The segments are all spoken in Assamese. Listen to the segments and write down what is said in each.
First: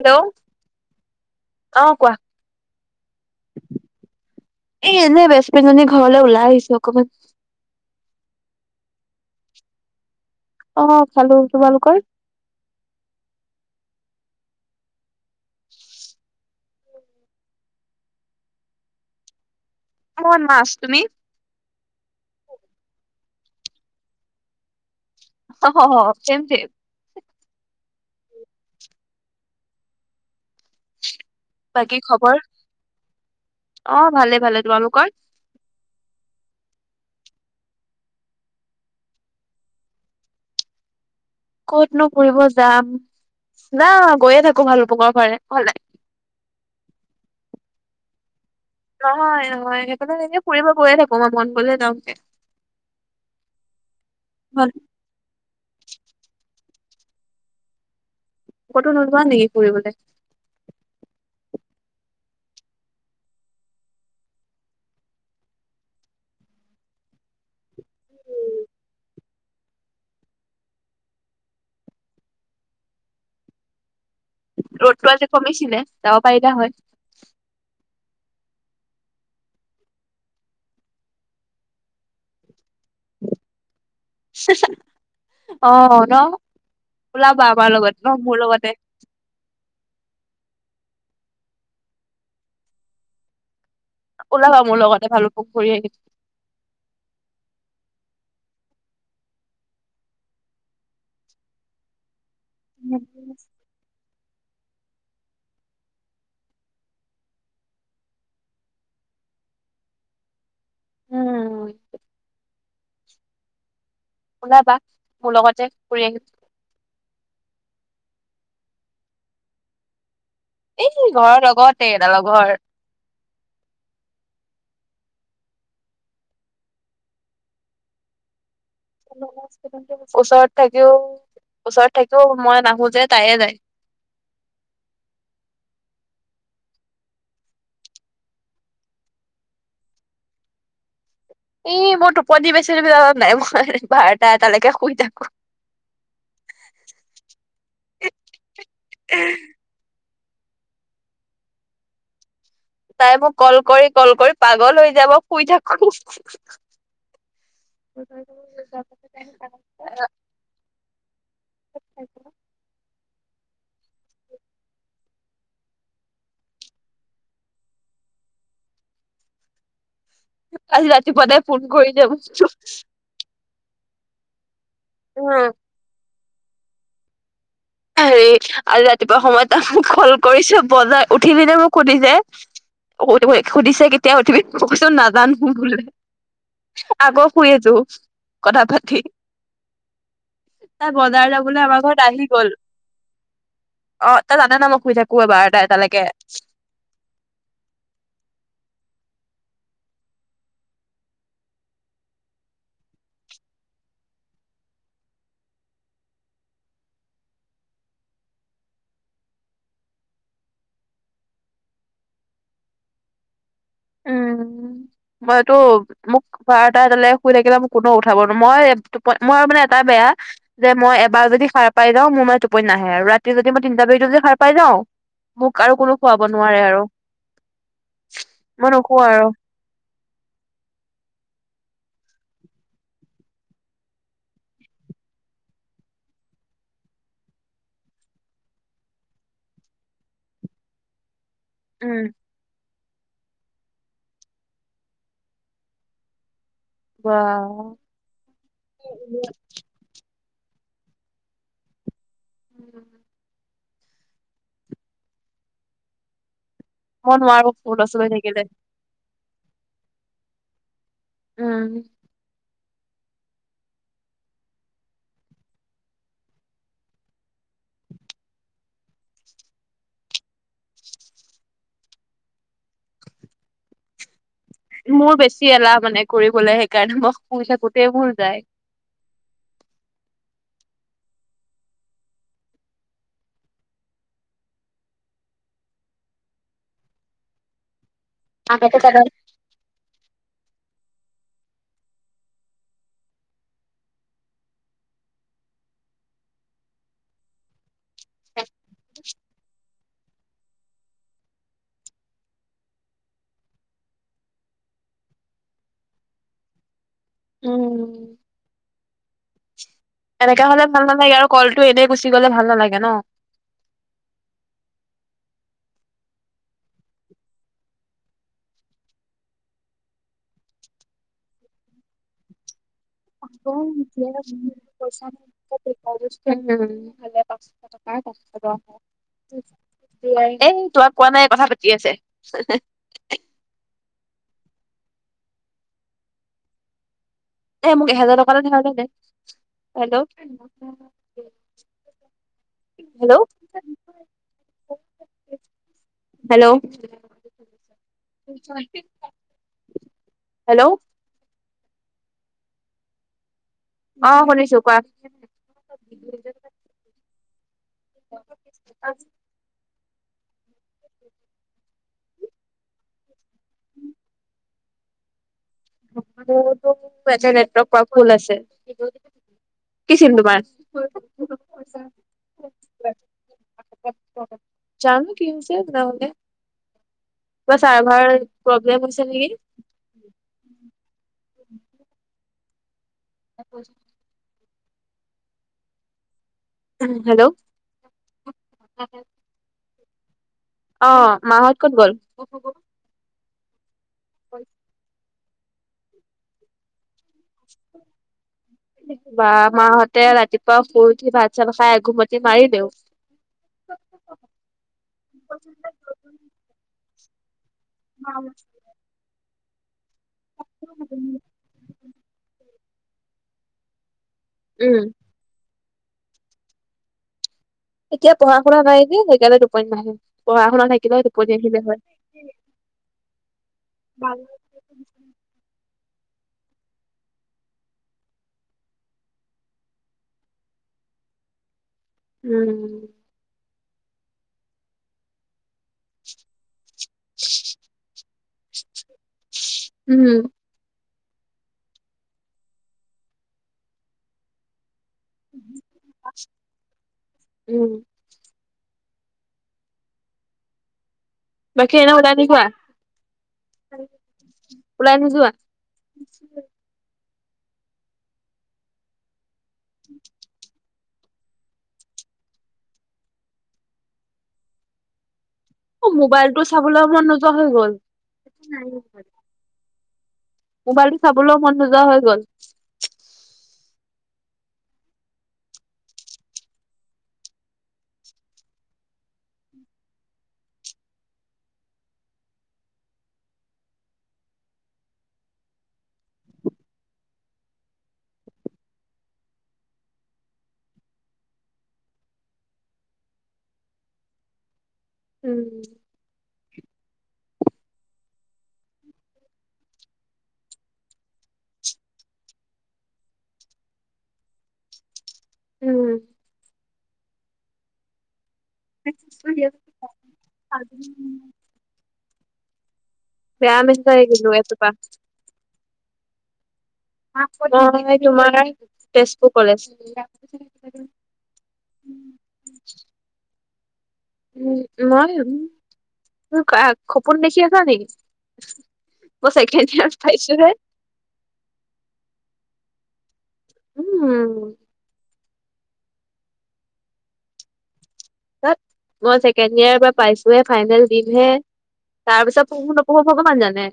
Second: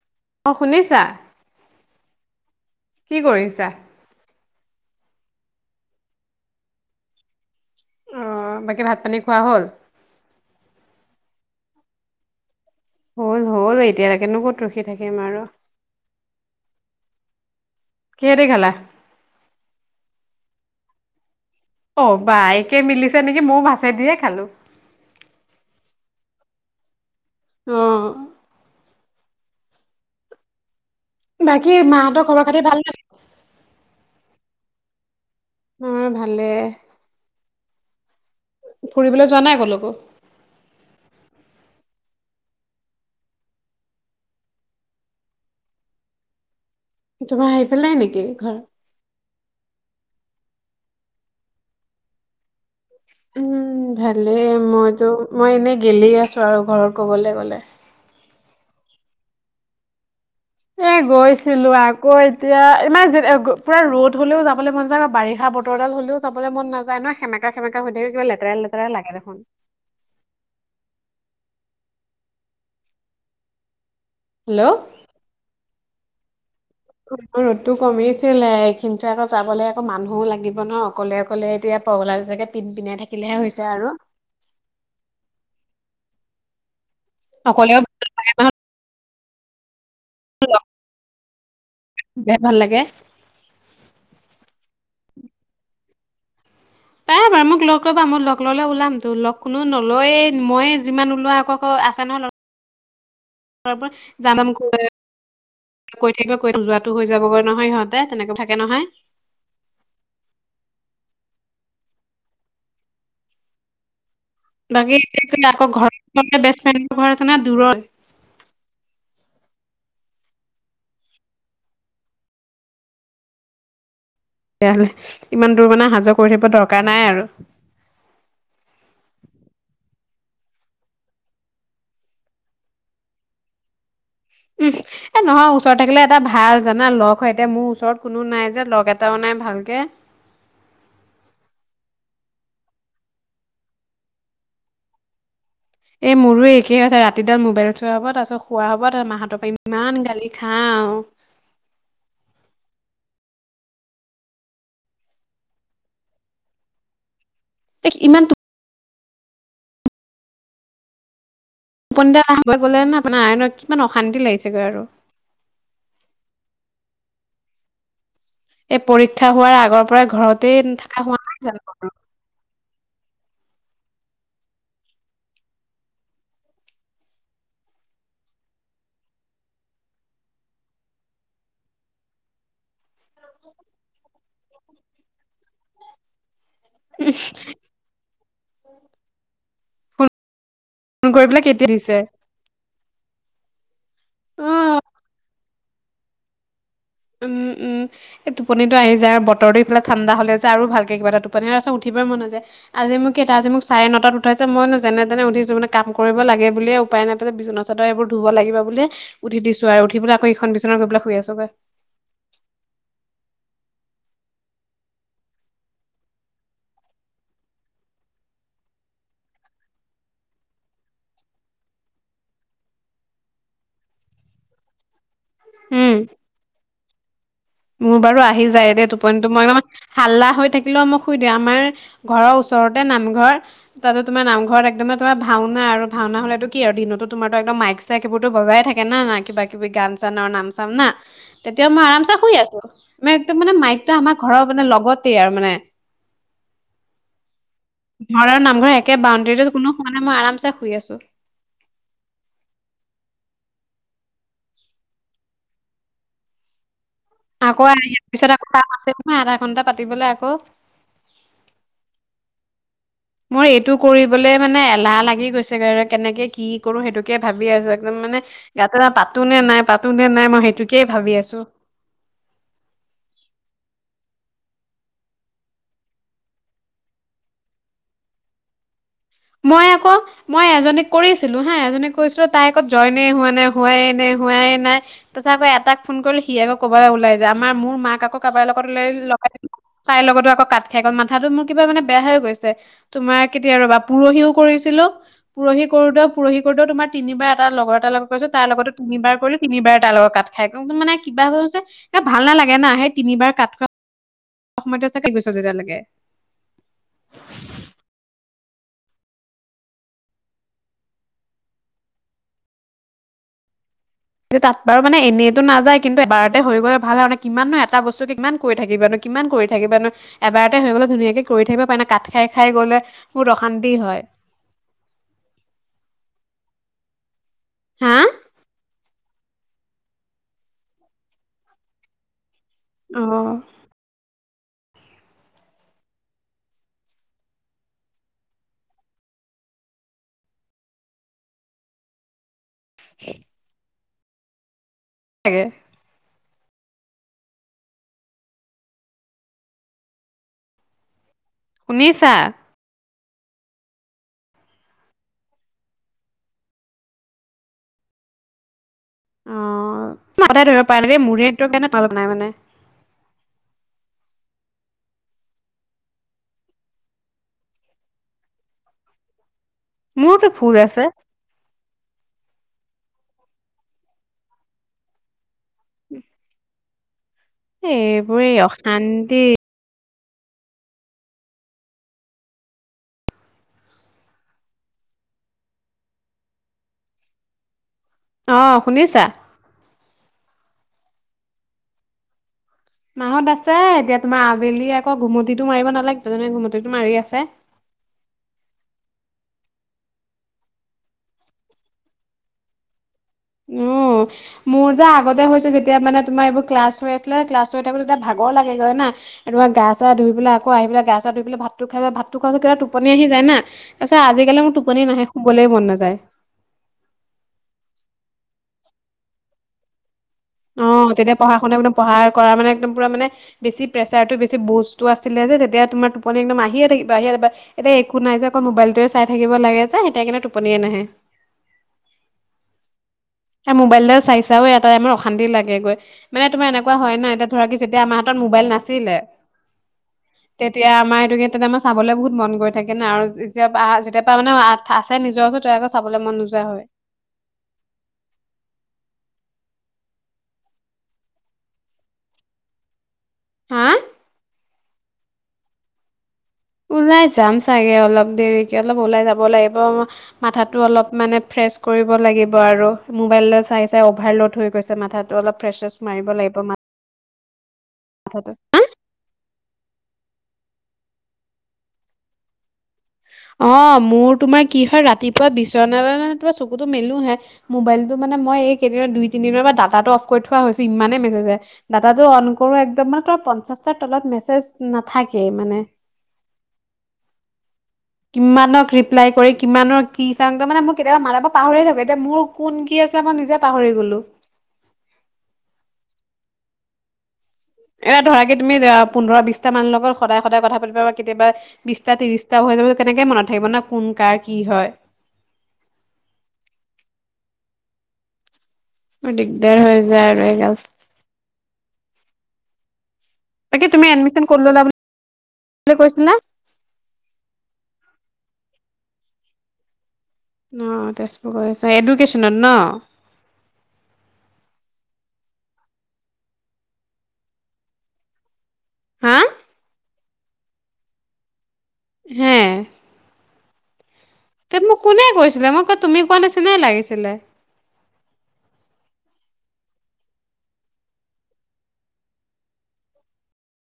হেল্ল' অ শুনিছা অ কোৱা? কি কৰিছা এ এনেই বেচফ্ৰেণ্ডজনী ঘৰলৈ ওলাই আহিছো অকমান। অ, বাকী ভাত পানী খোৱা হ'ল। অ খালো। তোমালোকৰ? হ'ল হ'ল এতিয়ালৈকেনো ক'ত ৰখি থাকিম আৰ। কিহে দি খালা? মন মাছ। তুমি? অ, বা একে মিলিছে নেকি ময়ো মাছে দিয়ে খালো। হ হ হ চেম চেম। অ। বাকী মাহঁতৰ খবৰ, খাতি ভাল নে অ ভালে ভালে। তোমালোকৰ? অ ভালে। ফুৰিবলৈ যোৱা নাই ক'লৈকো? ক'তনো ফুৰিব যাম না গৈয়ে থাকো ভালুপুকৰ ফালে ঘলে। তোমাৰ সেই ফালে নেকি ঘৰ? নহয় নহয় সেইকাৰণে এনেই ফুৰিব গৈয়ে থাকো মই মন গ'লে যাওঁ গে। উম ভালেই মইতো মই এনে গেলি আছো আৰু ঘৰত ক'বলে গ'লে। কতো নোযোৱা নেকি ফুৰিবলে? এ গৈছিলো আকৌ এতিয়া ইমান যে ক পুৰা ৰ'দ হলেও যাবলৈ মন যায় আকৌ বাৰিষা বত- বতৰডাল হলেওঁ যাবলে মন নাযায় ন সেমেকা সেমেকা হৈ থাকে কিবা লেতেৰা লতেৰা লাগে দেখোন। হেল্ল' ৰ'দতো আজি কমিছিলে যাব পাৰিলা হয়। অ ৰ'দটো কমিছিলে এইখিনো আকৌ যাবলৈ আকৌ মানুহও লাগিব ন। অকলে অকলে এতিয়া পগলা নিচিনাকে পিন পিনাই থাকিলেহে হৈছে আৰু। হা হা অ ন ওলাবা আমাৰ অকলেও লগত ন মোৰ লগতে তো'ল বিৰাট ভাল লাগে। ওলাবা মোৰ লগত এফালো ফুকন কৰি আহি প্ৰায় বাৰ মোক লগ কৰিবা মই লগ ললে ওলাম তো লগ কোনো নলয়ে মায়ে যিমান ওলোৱা আকৌ ক আছে নহয় ল ইয়াতে আছে তৰ পৰা জানমমুখলৈ যে কৈ থাকিব কৈ থা যোৱাটো হৈ যাবগৈ নহয় সিহঁতে তেনেকে থাকে নহয় উম ওলাবা বাকী মোৰ এতিয়া লগতে আকৌ ফুৰি আহিম ঘৰৰ বেছফ্ৰেণ্ডৰ ঘৰ আছে নে দূৰৰ এই ঘৰৰ লগতে এদখলৰ ঘৰৰ তেতিয়াহলে ইমান দূৰ মানে আহা যোৱা কৰি থাকিব দৰকাৰ নাই আৰু ওচৰত থাকিও ওচৰত থাকিও মই নাহো যে তাইয়ে যায় উম এ নহয় ওচৰত থাকিলে এটা ভাল জানা লগ হয় এতিয়া মোৰ ওচৰত কোনো নাই যে লগ এটাও নাই ভালকে এই মই টোপনি বেছি তুমি জানা নে নাই মই বাৰটা এটালৈকে শুই থাকো এ মোৰো একে আছে ৰাতিডাল মোবাইল চোৱা হব তাৰপাছত শুৱা হব তাৰ মাহতৰ পা ইমান গালি খাওঁ তাই মোক কল কৰি কল কৰি পাগল হৈ যাব শুই থাকো এ ইমান [unintelligible] পন্ধিয়া [unintelligible] সময় গ'লে ন আপোনাৰ আইন কিমান অশান্তি লাগিছেগৈ আৰু এই পৰীক্ষা হোৱাৰ আগৰ পৰাই ঘৰতেই আজি থকা হোৱা ৰাতিপুৱা তাই নাই জানো আৰু [unintelligible] উম হেৰি আজি ৰাতিপুৱা সময় তাত মোক কল কৰিছোঁ বজাই উঠিলে মোক সুধিছে, [unintelligible] সুধিছে কেতিয়া উঠিবি মই কৈছো নাজানো বোলো আকৌ শুই আছোঁ কথা পাতি। তাই ফোন কৰি বজাৰ পেলাই যাবলৈ কেতিয়া আমাৰ দিছে ঘৰত আহি গল। অ তাই জানে ন অ মই শুই থাকো বাৰটা এটালৈকে উম উম এই টোপনিতো আহি যায় বতৰটো ইফালে ঠাণ্ডা হলে যায় আৰু ভালকে কিবাটা টোপনি আছো উঠিবই মন নযায় আজি মোক কেইটা আজি মোক চাৰে নটাত উঠাইছে মই যেনে তেনে উঠিছো মানে কাম কৰিব লাগে বুলিয়ে উপায় নাপায় বিচনা চাদৰ এইবোৰ ধুব লাগিব বুলি উঠি দিছো আৰু উঠি পেল আকৌখন বিচনাত গৈ পেলিয় শুই আছো গৈ উম মইটো মোক বাৰটা এটালে শুই থাকিলে মোক কোনেও উঠাব নো মই মই মানে এটা বেয়া যে মই এবাৰ যদি সাৰ পাই যাওঁ মোৰ মান টোপনি নাহে আৰু ৰাতি যদি মই তিনটা বাজিতো যদি সাৰ পাই যাওঁ মোক আৰু কোনো উম। শুৱাব নোৱাৰে আৰু। মোৰ বাৰু আহি মই যায় দে নুশুও আৰু টোপটো মই হাল্লা হৈ থাকিলেও মোক শুই দিও আমাৰ ঘৰৰ ওচৰতে নামঘৰ তাতে তোমাৰ নামঘৰ একদম তোমাৰ ভাওনা আৰু ভাওনা হ'লেত কি আৰু দিনতো তোমাৰো একদম মাইক চাইক এইবোৰত বজাই থাকে না না কিবা কিবি গান চান আৰু নাম চাম না তেতিয়াও মই উম আৰাম চে শুই আছো। মে একদম মানে মাইকটো আমাৰ ঘৰৰ মানে লগতেই আৰু মানে বা ঘৰ আৰু নামঘৰ একে বাউণ্ডৰীতে কোনো শুৱা নাই মই আৰামচে শুই আছো। উম। মই নোৱাৰো আকৌ সৰু ল'ৰা ইয়াৰ ছোৱালী পিছত থাকিলে আকৌ কাম আছে নহয় আধা ঘণ্টা পাতিবলে আকৌ। উম। মোৰ এইটো কৰিবলৈ মানে এলাহ লাগি গৈছে গৈ কেনেকে কি কৰো সেইটোকে ভাবি আছো একদম মানে গাতেৰা পাতো নে নাই পাতো নে নাই মই সেইটোকেই ভাবি আছো। মোৰ বেছি এলাহ মানে কৰিবলৈ সেইকাৰণে মই শুই থাকোতেই ভুল যায়। মই আকৌ মই এজনীক কৰিছিলো হা এজনীক কৈছিলো তাই আক জইনে হোৱা নাই হোৱাই নাই হোৱাই নাই। তাৰপাছত আকৌ এটাক ফোন কৰিলো সি আকৌ ক'বাল ওলাই যায় আমাৰ মোৰ মাক আকৌ কাবাৰ লগত আগতে ওলাই তাতে তাইৰ লগতো আকৌ কাত খাই গ'ল, মাথাটো মোৰ কিবা মানে বেয়া হৈ গৈছে তোমাৰ কেতিয়া ৰবা- পৰহিও কৰিছিলো, পৰহি কৰোতেও পৰহি কৰোতেও তোমাৰ তিনিবাৰ এটা লগৰ এটা লগত- কৰিছো তাৰ লগটো তিনিবাৰ কৰিলো তিনিবাৰ লগত কাত খাই ত, মানে কিবা হৈ হৈছে ভাল নালাগে নােই তিনিবাৰ কাত খোৱা- [unintelligible] উম। এনেকা হলে ভাল নালাগে আৰু কলটো এনেই গুচি গলে ভাল নালাগে ন। যে তাত বাৰু মানে এনেইটো নাযায় কিন্তু এবাৰতে হৈ গ'লে ভাল হয় মানে কিমাননো এটা বস্তু কিমান কৈ থাকিম কিমান কৰি থাকিবা ন, এবাৰতে হৈ গলে ধুনীয়াকে কৰি থাকিব পাৰে নে কাত খাই খাই গলে- বহুত অশান্তি হয় [unintelligible] [unintelligible] এ তোমাক কোৱা নাই কথা পাতি আছে। অঁ। এ মোক এহেজাৰ টকা এটা ধাৰলে দে, হেল্ল। হেল্ল'। থাকে। হেল্ল'। হেল্ল'। শুনিছা? অঁ শুনিছো কোৱা। [unintelligible] অ আগতে ধৰিব পাৰিলে মৰেটো কাৰণে তলত নাই মানে। মোৰটো নেটৱৰ্ক পোৰা ফুল আছে। কি ছিম মোৰতো তোমাৰ? ফুল আছে জানো কি হৈছে তেনেহলে। কিবা চাৰভাৰ এইবোৰে প্ৰব্লেম হৈছে অশান্তি নেকি? [unintelligible] উম হেল্ল'। অঁ শুনিছা? অঁ মাহঁত ক'ত গ'ল? মাহঁত আছে এতিয়া তোমাৰ আবেলি আকৌ ঘুমটিটো মাৰিব নালাগিব জানো, ঘুমটিটো মাৰি আছে। বা মাহঁতে ৰাতিপুৱা শুই উঠি ভাত চাত খাই এঘোমতি মাৰিলেও। অঁ, মোৰ যে আগতে হৈছে যেতিয়া মানে তোমাৰ এইবোৰ ক্লাছ- হৈ আছিলে, ক্লাছ হৈ থাকো তে তেতিয়া ভাগৰ লাগেগৈ না। আৰু গা চা ধুই পেলাই আকৌ আহি পেলাই গা চা ধুই পেলাই ভাতটো খাই ভাতটো খোৱা পিছত কিবা টোপনি আহি যায় না। তাৰপিছত আজিকালি মোৰ টোপনি উম নাহে শুবলেই মন নাযায়। এতিয়া পঢ়া শুনা নাই নে সেইকাৰণে টোপনি নাহে। পঢ়া শুনা অঁ থাকিলে তেতিয়া টোপনি পঢ়া শুনা আহিলে এক হয় পঢ়া কৰাৰ মানে একদম পুৰা মানে বেছি প্ৰেচাৰটো বেছি বুজ- টো আছিলে যেতিয়া তোমাৰ টোপনি একদম আহিয়ে থাকিব আহিয়েই থাকিব। এতিয়া একো নাই যে অকল মোবাইলটোৱে চাই থাকিব লাগে যে, এতিয়া কিনে টোপনিয়ে নাহে। উম মোবাইলদাল চাই চাইও এটা টাইমত অশান্তি লাগে গৈ। মানে তোমাৰ এনেকুৱা হয় নাই এতিয়া ধৰা- তেতিয়া আমাৰ হাতত মোবাইল নাছিলে উম তেতিয়া আমাৰ এইটো তেতিয়া আমাৰ চাবলৈ বহুত মন গ থাকে না, আৰু যেতিয়া যেতিয়া পৰা মানে- আছে নিজৰ ওচৰত তই আকৌ চাবলৈ মন নোযোৱা হল। উম বাকী এনে ওলাই নোযোৱা? হা ওলাই নোযোৱা? [unintelligible] ওলাই যাম চাগে অলপ দেৰিকে অলপ ওলাই যাব লাগিব মাথাত টো অলপ মানে ফ্ৰেছ কৰিব লাগিব আৰু, মোবাইললৈ চাই চাই অভাৰলোড হৈ গৈছে মাথাটো অলপ। ফ্ৰেছ্ৰেছ অঁ মাৰিব মোবাইল লাগিব টো চাবলৈ মন নোযোৱা হৈ গল। মাথাটো মোবাইলটো চাবলৈও মন নোযোৱা হৈ গ'ল। অ মোৰ তোমাৰ কি হয় ৰাতিপুৱা বিচনা পৰা তোমাৰ চকুতো মেলোহে। মোবাইলতটো মানে মই এই কেইদিনত দুই তিনিদিনৰ পৰা ডাটাতটো অফ কৰি থোৱা হৈছো, ইমানে মেছেজ আহে। দাতাটো অন কৰো একদম মানে তোমাৰ পঞ্চাশটাৰ তলত মেছেজ নাথাকেই মানে। কিমানক ৰিপ্লাই কৰি কিমানৰ কি চাং তা মানে মই কেতিয়াবা মানে পাহৰিয়েই থাকো এতিয়া মোৰ কোন কি আছে মই নিজে পাহৰি গ'লোঁ। উম। এটা ধৰা কি তুমি পোন্ধৰ বিশটা মানৰ লগত সদায় সদায় কথা পাতিবা। কেতিয়াবা বিশটা ত্ৰিশটাও হৈ যাব কেনেকে মনত থাকিব না কোন কাৰ কি হয়। দিগদাৰ হৈ যায় আৰু এই গাল তাকে তুমি এডমিছন কৰি ললা বুলি কৈছিল না? মই তোমাৰ তেজপুৰ কলেজ। অ তেজপুৰ কলেজ এডুকেশ্যনত ন? উম মই কা খপোন দেখি আছা নেকি? হা মই ছেকেণ্ড ইয়েৰ পাইছো হে। হে। উম উম। তে মোক কোনে কৈছিলে মই ক তুমি কোৱা নিচিনাই লাগিছিলে। [unintelligible] মই ছেকেণ্ড ইয়াৰ পৰা পাইছোহে ফাইনেল দিম হে। তাৰ পিছত পঢ়ো নপঢ়ো ভগৱান জানে।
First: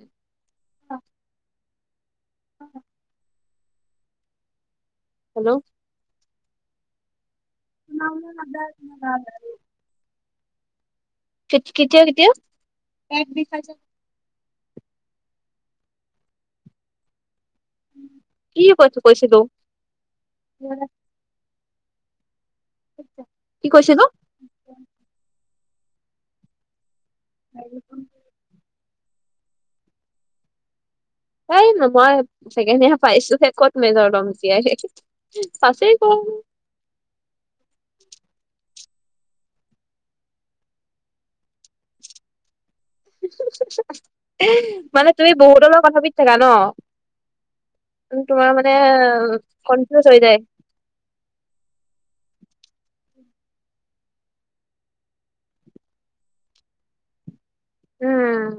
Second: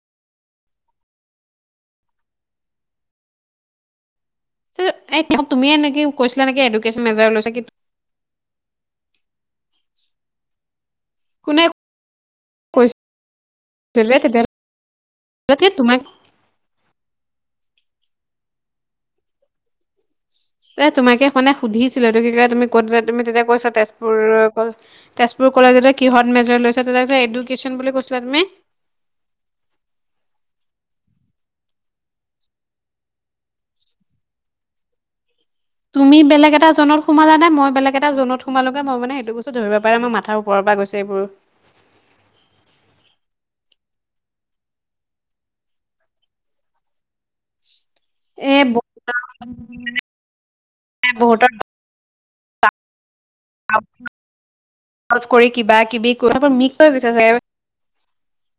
এতিয়া হেল্ল' তুমি নেকি কৈছিলা নেকি এডুকেশ্যন মেজৰ লৈছোঁ কি। [unintelligible] কোনে কেত কেতিয়া কেতিয়া [unintelligible] দেলে তেতিয়া হ'লে, তাকে তোমাক কি কথ কৈছিলো? এ তোমাকে সনাই সুধিছিলোটো কি কয় তুমি ক'ত তুমি তেতিয়া কি কৈছা কৈছিলো তেজপুৰ তেজপুৰ কলেজতে কিহঁত মেজৰ লৈছা ত এডুকেশ্যন বুলি কৈছিলা তুমি। এই নহয়। ছেকেণ্ড ইয়েৰৰ পাইছো হে ক'ত মেজৰ ল'ম এতিয়াই। [unintelligible] তুমি বেলেগ এটা জনৰ সোমালে নে মই বেলেগ এটা জোনত সোমালোগে। মই মানে সেইটো বস্তু ধৰিব পাৰে মই মাথা ওপৰ পৰা গৈছে এইবোৰ। মানে তুমি বহুত লগত কথাপাতি থাকা ন? তোমাৰ এ মানে কনফিউজ হৈ যায়। এ বহুতৰ [unintelligible] কৰি কিবা কিবি [unintelligible] মিক হৈ গৈছে চাগে। উম।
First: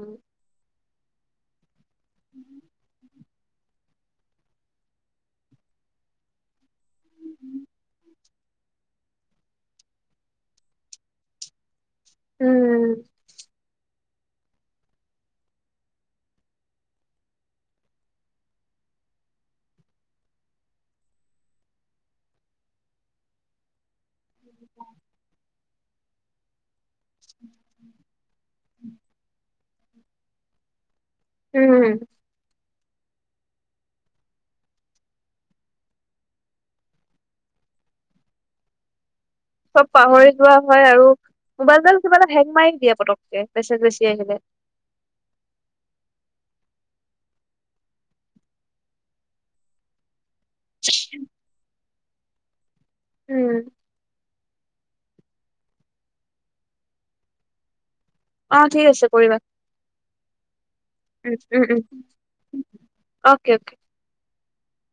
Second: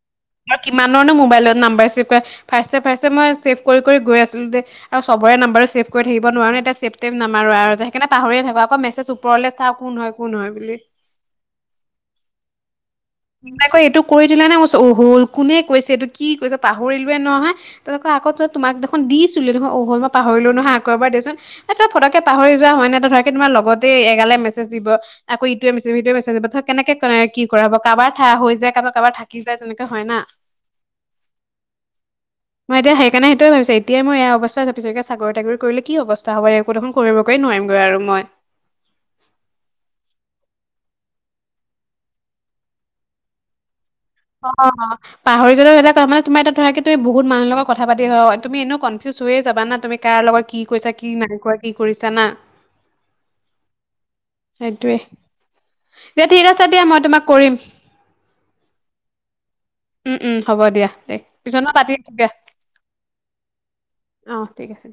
কিমানৰনো মোৱাইলত নাম্বাৰ ছেভ হয় ফাৰ্ষ্টে ফাৰ্ষ্টে মই ছেভ কৰি কৰি গৈ আছিলো দে আৰু চবৰে নাম্বাৰ ছেভ কৰি থাকিব নোৱাৰ এতিয়া ছেভ টেব নাম্বাৰ আৰু সেইকাৰে পাহৰি থাকো আকৌ মেচেজো ওপৰলৈ চাও কোন হয় কোন হয় বুলি। উম। তাই ক এইটো কৰি দিলা নাই মই অহল কোনে কৈছে এইটো কি কৈছে পাহৰিলোৱে নহয়। তেনেকা আকৌ তোমাক দেখোন দিছিলোঁ দেখোন অওল মই পাহৰিলো নহয় আকৌ এবাৰ দেচোন। এ তই ফটকে পাহৰি যোৱা হয় ন তাতকে তোমাৰ লগতেই এগালে মেছেজ দিব। আকৌ ইটোৱে মেছেজ সিটোৱে মেছেজ দিব থেত কেনেকে কোনে কি কৰে বা কাৰোবাৰ ঠাই হৈ যায় কাৰোবাৰ কাৰোবাৰ থাকি যায় তেনেকে হয় না। উম। মই এতিয়া সেইকাৰণে সেইটোৱে ভাবিছোঁ এতিয়া মই এইয়া অৱস্থা পিছতকে চাকৰি তাকৰি কৰিলে কি অৱস্থা হ'ব একোবোৰ দেখোন কৰিবকৈ নোৱাৰিম গৈ আৰু মই। চব পাহৰি যোৱা হয় আৰু মোৱাইল ডাল কিবা এটা হেং মাৰি দিয়া পতকে মেচেজ বেছি আহিলে। অ হ। পাহৰি যদি বেলেগ কথা মানে তোমাৰ এটা ধৰা কি তুমি বহুত মানুহ লগত কথাপাতি হয় তুমি এনেও কনফিউজ হৈয়ে যাবা ন। তুমি কাৰ লগত কি কৈছা কি নাই কৰা কি কৰিছা না। উম। সেইটোৱে দিয়া ঠিক আছে দিয়া মই তোমাক কৰিম। অ ঠিক আছে কৰিবা। উম উম হ'ব দিয়া দে উম পিছত উম মই উম পাতি দিয়া। অকে অকে অ ঠিক আছে